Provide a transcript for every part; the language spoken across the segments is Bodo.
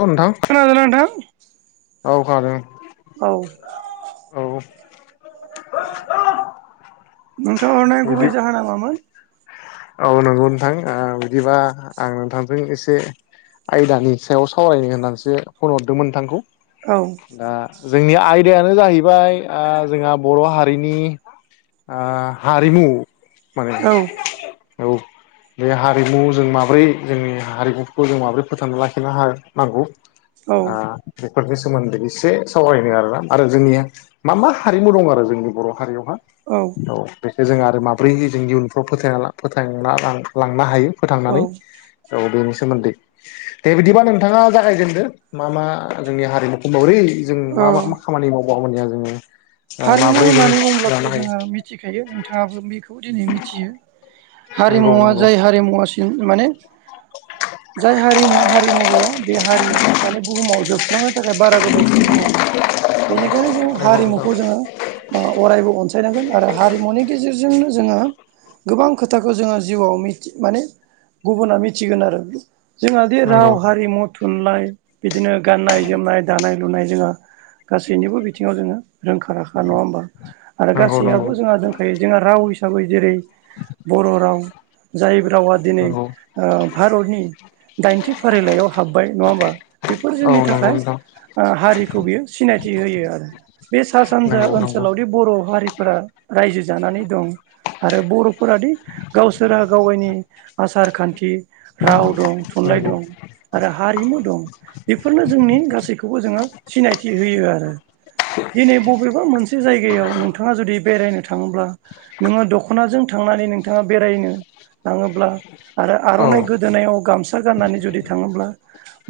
औ नोंथां। खोनादों ना नोंथां? औ खोनादों। औ औ नोंथाङा हरनाय बिदि गुबै जाहोना मामोन? औ नंगौ नोंथां बिदिबा आं नोंथांजों एसे आयदानि सायाव सावरायनो होननानैसो फन हरदोंमोन नोंथांखौ औ दा जोंनि आयदायानो जाहैबाय जोंहा बर' हारिनि हारिमु माने औ [unintelligible] औ बे हारिमु जों माबोरै जोंनि हारिमुखौ जों माबोरै फोथांना लाखिनो हागोन औ बेफोरनि सोमोन्दै एसे सावरायनो आरोना आरो जोंनिया [unintelligible] मा मा हारिमु दं आरो जोंनि बर' हारियावहा औ औ बेखौ जों आरो माबोरै जों इयुनफ्राव फोथायना फोथांना ला लांनो हायो औ फोथांनानै औ बेनि सोमोन्दै। दे बिदिबा नोंथाङा जागायजेनदो मा मा जोंनि हारिमुखौ मोबोरै जों औ मा मा मा खामानि मावबा मोजां जोङो हारिमु माब्रै जों होन्नानै लानो बुंबोब्लाथ' हायो जोङो मिथिखायो नोंथाङाबो बेखौ दिनै मिथियो नंगौ हारिमुवा नंगौ जाय हारिमुवा जों माने [inaudible] जाय हारिमुवा हारिमु गैया बे हारिया माने बुहुमाव जोब सुस्रांनो थाखाय बारा गोबाव सम नाङा बेनिखायनो जों हारिमुखौ ओ अरायबो अनसायनांगोन आरो हारिमुनि गेजेरजोंनो जोङो गोबां खोथाखौ जोङो जिउआव माने गुबुना मिथिगोन आरो। जोंहा बे राव, हारिमु, थुनलाइ बिदिनो गाननाय जोमनाय दानाय लुनाय जोंहा गासैनिबो बिथिङाव जोङो रोंखा राखा नङा होमबा। आरो नंगौ गासैआबो नोंथां जोंहा दंखायो जोंहा राव हिसाबै जेरै बर' राव जाय रावा दिनै ओ भारतनि दाइनथि फारिलाइयाव हाब्बाय नङा होमबा बेफोर जोंनि नंगौ नंगौ थाखाय हारिखौ बियो सिनायथि होयो आरो। बे सा सानजा ओनसोलावदि बर' हारिफोरा रायजो जानानै दं। आरो बर'फोरादि गावसोरा गावाइनि आसार खान्थि राव दं थुनलाइ नंगौ दं आरो हारिमु दं बेफोरनो जोंनि गासैखौबो जोङो सिनायथि होयो आरो। दिनै बबेबा मोनसे जायगायाव नोंथाङा जुदि बेरायनो थाङोब्ला नोङो दख'नाजों थांनानै नोंथाङा बेरायनो लााङोब्ला आरो औ आर'नाइ गोदोनायाव गामसा गाननानै जुदि थाङोब्ला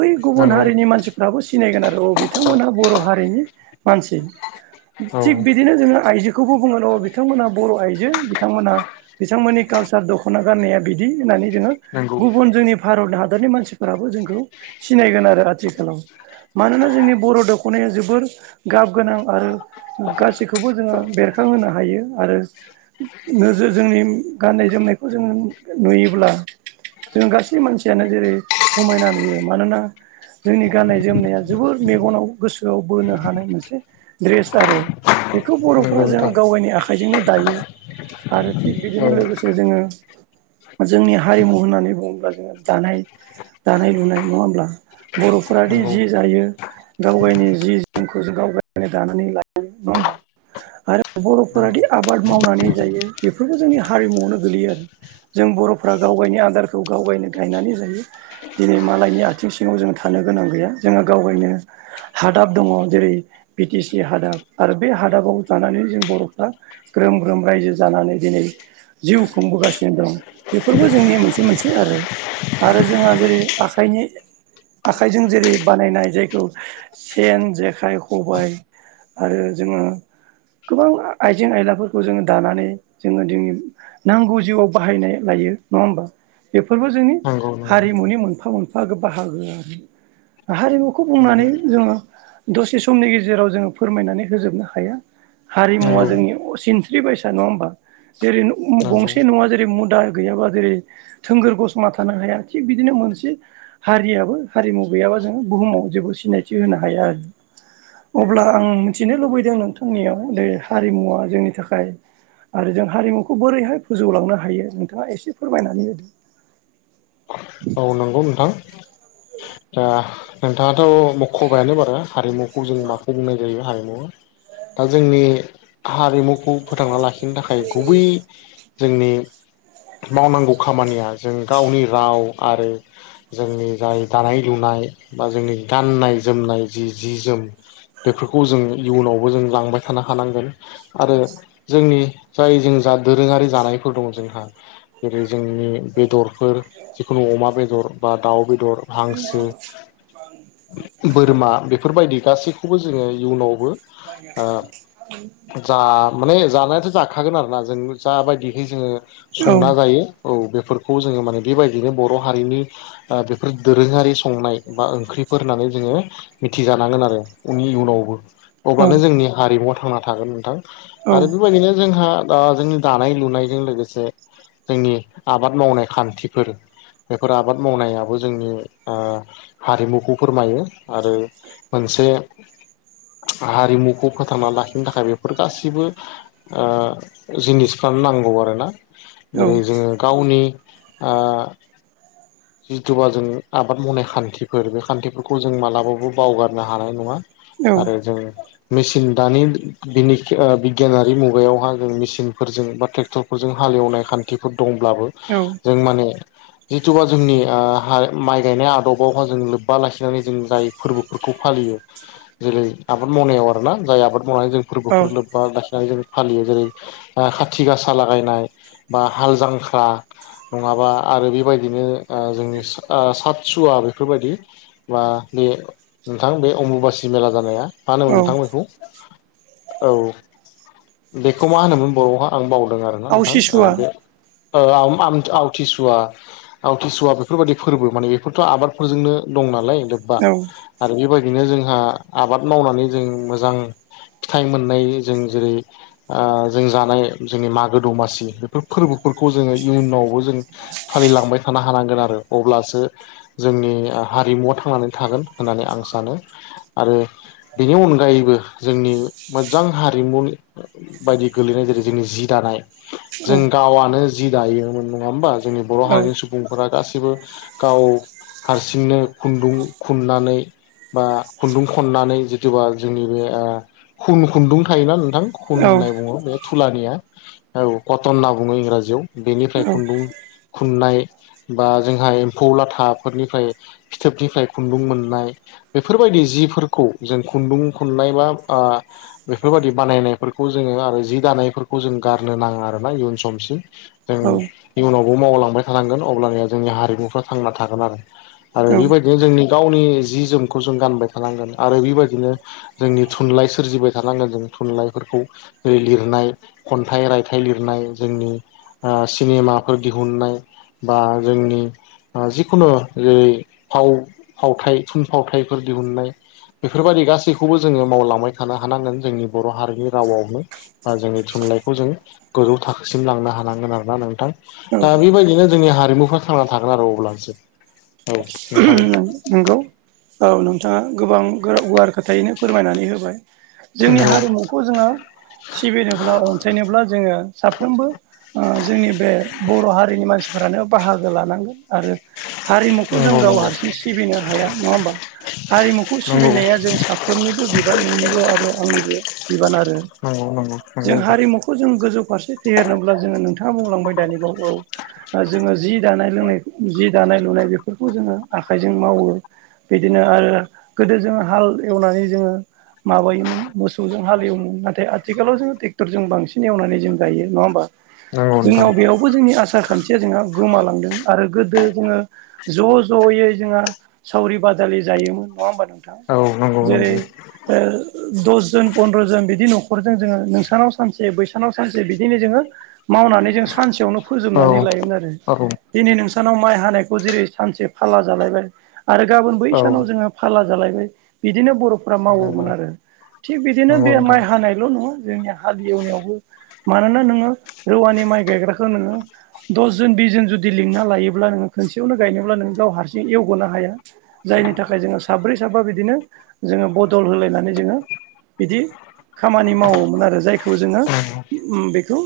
बै गुबुन नंगौ नोंथां नंगौ हारिनि मानसि दाबो सिनायगोन आरो औ बिथांमोनहा बर' हारिनि मानसि। औ नंगौ औ थिग बिदिनो जोङो आइजोखौबो बुङो र' बिथांमोनहा बर' आइजो बिथांमोना बिथांमोननि कालसार दख'ना गाननाया बिदि होननानै जोङो नंगौ गुबुन जोंनि भारत हादरनि मानसिफोराबो जोंखौ सिनायगोन आरो आथिखालाव। मानोना जोंनि बर' दख'नाया जोबोर गाब गोनां आरो गासैखौबो जोङो बेरखांहोनो हायो आरो नोजोर जोंनि गाननाय जोमनायखौ जोङो नुयोब्ला जों गासै मानसियानो जेरै समायना नुयो मानोना जोंनि गाननाय - जोमनाया जोबोर मेगनाव गोसोआव बोनो हानाय मोनसे द्रेस आरो बेखौ नंगौ बर'फ्रा जों नोंथां गाव गावनि आखाइजोंनो दायो‌। आरो थिग औ बिदिनो लोगोसे जोङो जोंनि हारिमु होननानै बुङोब्ला जोङो दानाय दानाय लुनाय नङा होमब्ला बर'फोरााद नंगौ जि जायो गाव गावनि जि जोमखौ जों गाव गावनो दानानै लायो नङा होमबा। आरो नंगौ बर'फोराादि आबाद मावनानै जायो बेफोरबो जोंनि हारिमुआवनो गोलैयो आरो। जों बर'फ्रा गाव गायनि आदारखौ गाव गायनो गायनानै जायो। दिनै मालायनि आथिं सिङाव जों थानो गोनां गैया जोङो गावायनो हादाब दङ जेरै बि टि सि हादाब आरो बे हादाबाव जानानै जों बर'फ्रा ग्रोम - ग्रोम रायजो जानानै दिनै जिउ खुंबोगासिनो दं बेफोरबो जोंनि मोनसे मोनसे आरो आरो जोंहा जेरै आखाइनि आखाइजों जेरै बानायनाय जायखौ सेन, जेखाइ खबाय आरो जोङो गोबां आइजें- आयलाफोरखौ जोङो दानानै जोङो दि नांगौ जिउआव बाहायनाय लायो नङा होमबा बेफोरबो जोंनि नंगौ नंगौ हारिमुनि मोनफा -मोनफा बाहागो आरो हारिमुखौ बुंनानै जों समनि गेजेराव जोङो फोरमायनानै होजोबनो हाया। हारिमुवा नंगौ नंगौ जोंनि सिनस्रि बसा नङा होमबा जेरै गंसे नङा जेरै मुदा गैयाबा जेरै थोंगोर गसमा थानो हाया थिग बिदिनो मोनसे हारियाबो हारिमु गैयाबा जोङो बुहुमाव जेबो सिनायथि होनो हाया आरो। अब्ला आं मिथिनो लुबैदों नोंथांनियाव बेे हारिमुवा जोंनि थाखाय आरो जों हारिमुखौ बोरैहाय फोजौलांनो हायो नोंथाङा एसे फोरमायनानै होदों। औ नंगौ नोंथां। ओ नोंथाङाथ' मख'बायानो बार हारिमु खौ जों माखौ बुंनाय जायो हारिमु दा जोंनि हारिमुखौ फोथांना लाखि नि थाखाय गुबै जोंनि मावनांगौ खामानिया जों गावनि राव आरो जोंनि जाय दानाय-लुनाय बा जोंनि गाननाय जोमनाय जि जि जोम बेफोरखौ जों इयुनावबो जों लांबाय थानो हानांगोन आरो जोंनि जाय जों दोरोङारि जानायफोर दङ जोंहा जेरै जोंनि बेदरफोर जिखुनु अमा बेदर बा दाउ बेदर हांसो बोरमा [inaudible] बेफोरबायदि गासैखौबो जोङो इयुनावबो ओ [inaudible] जा माने जानायाथ' जाखागोन आरोना जों जाबायदिहै जोङो संना जायो। औ बेफोरखौ जोङो माने बेबायदिनो बर' हारिनि ओ बेफोर दोरोङारि संनाय बा ओंख्रिफोर होननानै जोङो मिथिजानांगोन आरो उनि इयुनावबो औ अब्लानो जोंनि हारिमुआव थांना थागोन नोंथां औ आरो बेबायदिनो जोंहा दा जोंनि दानाय लुनायजों लोगोसे जोंनि आबाद मावनाय खान्थिफोर बेफोर आबाद मावनाया खौ जोंनि ओ हारिमुखौ फोरमायो आरो मोनसे हारिमुखौ फोथांना लाखिनो थाखाय बेफोर गासिबो ओ जिनिसफ्रानो नांगौ आरो ना औ जेरै जोङो गावनि ओ जिथुबा जों आबाद मावनाय खान्थिफोर बे खान्थिफोरखौ जों मालाबाबो बावगारनो हानाय नङा। आरो जों मेचिन दानि बिनि ओ बिगियानारि मुगायावहा जों मेसिनफोरजों बा ट्रेक्टरफोरजों हालेवनाय खान्थिफोर दंब्लाबो। औ जों माने जिथुबा जोंनि माइ गायनाय आदबावहााय जों लोब्बा लाखिनानै जों जाय फोरबोफोरखौ फालियो। जेरै आबाद मावनायाव आरो ना जाय आबाद मावनानै जों औ फोरबोफोर लोब बा लाखिनानै जों फालियो जेरै खाथि गासा लागायनाय बा हाल जांख्रा नङाबा आरो बेबायदिनो ओ जोंनि सतसुवा ओ बेफोरबायदि बा बे नोंथां बे अमबुबासि मेला जानाया मा होनोमोन औ नोंथां बेखौ। औ बेखौ मा होनोमोन बराव आं बावदों आरो नोंथां आवसिसुवा बे आव आवथिसुवा आवथिसुवा बेफोरबायाददि फोरबो माने बेफोरथ' आबादफोरजोंनो दं नालाय लोब्बा औ आरो बेबायदिनो जोंहा आबाद मावनानै जों मोजां फिथाइ मोननाय जों जेरै ओ जों जानाय जोंनि मागो दमासि बेफोर फोरबोफोरखौ जोङो इयुनावबो जों फालिलांबाय थानो हानांगोन आरो अब्लासो जोंनि हारिमुवआव थांनानै थागोन होननानै आं सानो आरो बेनि अनगायैबो जोंनि मोजां हारिमु बायदि गोलैनाय जेरै जोंनि जि दानाय औ जों गावआनो जि दायोमोन नङा होमबा जोंनि बर' औ हारिनि सुबुं सुबुंफोरा गासैबो गाव हारसिंनो खुन्दुं खुननानै बा खुन्दुं खननानै जिथबा जोंनि बे ओ खुन खुन्दुं थायोना नोंथां खुन होननाय औ बुङो बे थुलानिया औ कटन होनना बुङो इंराजियाव बेनिफ्राय खुन्दुं खुननाय बा जोंहा एम्फौ लाथाफोरनिफ्राय फिथोबनिफ्राय खुन्दुं मोननाय बेफोरबायदि जिफोरखौ जों खुन्दुं खुननाय बा ओ बेफोरबायदि बानायनायफोरखौ जोङो आरो जि दानायफोरखौ जों गारनो नाङा आरोना इयुन समसिम। जों औ इयुनावबो मावलांबाय थानांगोन अबब्लानिया जोंनि हारिमुफ्रा थांना थागोन आरो। आरो बेबायदिनो जोंनि गावनि जि जोमखौ जों गानबाय थानांगोन आरो बेबायदिनो जोंनि थुनलाइ सोरजिबाय थानांगोन जों थुनलाइफोरखौ ऐ लिरनाय खन्थाइ रायथाइ लिरनाय जोंनि सिनेमाफोर दिहुनन्नाय बा जोंनि जिखुनु ओय फाव फावथाइ थुनफावथायफोर दिहुननाय बेफोरबायदि गासैखौबो जोङो मावलांबाय थानो हानांगोन जोंनि बर' हारिनि रावआवनो। ओ जोंनि थुनलाइखौ जों गोजौ थाखोसिम लांनो हानांगोन आरो ना नोंथां। औ दा बेबायदिनो जोंनि हारिमुफ्रा थांना थागोन आरो अब्लानोसो नों-नोंगौ औ नोंथाङा गोबां गुवार खोथायैनो फोरमायनानै होबाय जोंनि नंगौ हारिमु खौ जोङो सिबिनोब्ला अनसायनोब्ला जोङो साफ्रोमबो ओ जोंनि बे बर' हारिनि मानसिफोरानो बाहागो लानांगोन आरो हारिमुखौ जों नंगौ गाव नंगौ हारसिं सिबिनो हाया नङा होमबा हारिमुखौ सिबिनाया जों सा गासैनिबो बिबान नोंनिबो आरो आंनिबो बिबान आरो नोंगौ नोंगौ नों गौ नोंथां खौ जों गोजौ फारसे फेहेरनोब्ला जोङो नोंथाङा बुंलांबाय दालिगावखौ औ ओ जोङो जि दानाय-लोंनाय जि दानाय-लुनाय बेफोरखौ जोङो आखाइजों मावो बिदिनो ओ गोदो जों हाल एवनानै जोंङो माबायोमोन मोसौजों हालेवोमोन नाथाय आथिखालाव जोंङो ट्रेक्टरजों बांसिन एवनानै जों गायो नंङा होमबा? नंगौ नोंथां जोंनाव बेयावबो जोंनि आसार खान्थिया जोंहा गोमालांदों आरो गोदो जोंङो ज' ज'यै जोंहा सावरि बादालि जायोमोन नंङा होमबा नोंथां औ नंगौ जेरै नंगौ ओ दसजन फन्द्र' जन बिदि न'खरजों जोंङो नोंसानाव सानसे बैसानाव सानसे बिदिनो जोंङो मावनानै जों सानसेयावनो औ फोजोबनानै लायोमोन आरो औ दिनै नोंसानाव माइ हानायखौ जेरै सानसे फाला जालायबाय आरो गाबोन बै औ सानाव जोंङो फाला जालायबाय बिदिनो बर' नंगौ मावोमोन आरो थिग बिदिनो नंगौ बे माइ नोंथां हानायल' नङा जोंनि हाल एवनायावबो मानोना नोंङो रौवानि माइ गायग्राखौ नोंङो दसजन बिस जोन जुदि लिंना लायोब्ला नोंङो खोनसेयावनो गायनोब्ला नों गाव हारसिं एवगोनो हाया। जायनि थाखाय जोंङो साब्रै साबा बिदिनो जोंङो बदल होलायनानै जों बिदि खामानि मावोमोन आरो जायखौ जोंङो नंगौ बेखौ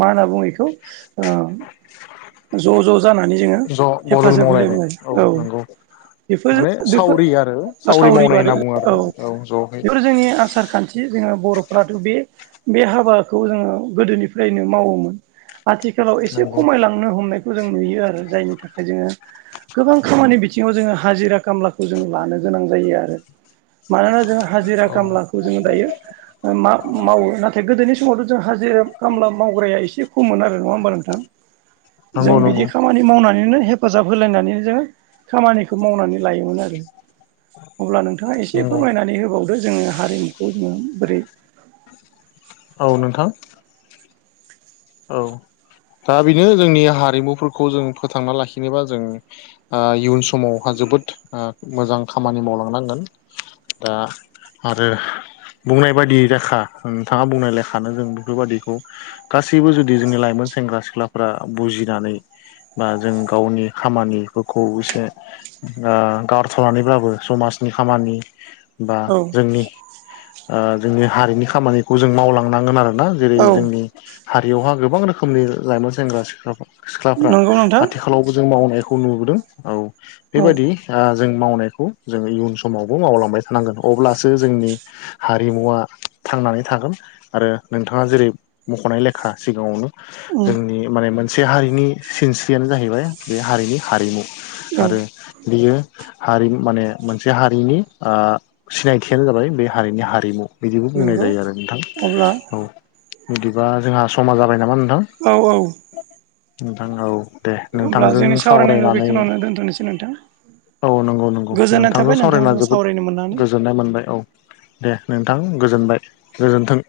मा होनना बुंङो बेखौ ओ ज' ज' जानानै जोंङो ज' बदल हेफाजाब मावलायनाय होलायबाय औ। नंगौ बेफोर माने बेफो सावरि आरो सावरि मावनाय बाद होनना बुङो आरोना औ ज'है बेफोर जों नि आसारखान्थि जोंङो बर'फ्राथ' बे बे हाबाखौ जोंङो गोदोनिफ्रायनो मावोमोन आथि खालाव एसे नंगौ खमायलांनो हमनायखौ जों नुयो आरो जायनि थाखाय जोंङो गोबां खामानि बिथिंङाव जोंङो हाजिरा खामलाखौ जों लानो गोनां जायो आरो। मानोना जोंङो हाजिरा औ खामलाखौ जोंङो दायो ओ मा मावो नाथाय गोदोनि समावथ' जों हाजिरा खामला मावग्राया एसे खममोन आरो नंङा होमबा नोंथां नंगौ जों नंगौ बिदि खामानि मावनानैनो हेफाजाब होलायनानैनो जोंङो खामानिखौ मावनानै लायोमोन आरो। अब्ला नोंथाङा एसे नंगौ फोरमायनानै होबावदो जोंङो हारिमुखौ जोंङो बोरै औ नोंथां। औ दा बेनो जोंनि हारिमुफोरखौ जों फोथांना लाखिनोबा जों ओ इयुन समावहा जोबोद ओ मोजां खामानि मावलांनांगोन दा आरो बुंनाय बायदि रेखा नोंथांङा बुंनाय लेखानो जों बेफोरबायदिखौ गासै सैबो जुदि जोंनि लाइमोन सेंग्रा सिख्लाफ्रा बुजिनानै बा जों गावनि खामानिफोरखौ एसे ओ गारथ'नानैब्लाबो समाजनि खामानि बा औ जोंनि ओ जोंनि हारिनि खामानिखौ जों मावलांनांगोन आरोना जेरै औ जोंनि हारियावहा गोबां रोखोमनि लाइमोन सेंग्रा- सिख्ला सिख्लाफोरा नंगौ आथिखाल नोंथां आथिखालावबो जों मावनायखौ नुबोदों औ औ बेबायदि ओ जों मावनायखौ जोंङो इयुन समावबो मावलांबाय थानांगोन अब्लासो जोंनि हारिमुवा थांनानै थागोन आरो नोंथांङा जेरै मख'नाय लेखा खा सिगाङावनो उम जोंनि माने मोनसे हारिनि सिनस्रियानो जाहैबाय बे हारिनि हारिमु औ आरो बियो हारि माने मोनसे हारिनि ओ सिनायथियानो जाबाय बे हारिनि हारिमु बिदिबो बुंनाय नंगौ जायो आरो नोंथां अब्ला औ बिदिबा जोंहा समा जाबाय नामा नोंथां? औ औ। नोंथां औ दे। होमब्ला नोंथांजों जोंनि सावरायनायखौ सावरायनानै बेखिनियावनो दोनथ'नोसै नोंथां। औ नंगौ नंगौ गोजोननाय नोंथांजों थाबाय सावरायना जोबोद सावरायनो मोननानै गोजोननाय मोनबाय औ। दे नोंथां गोजोनबाय गोजोन्थों।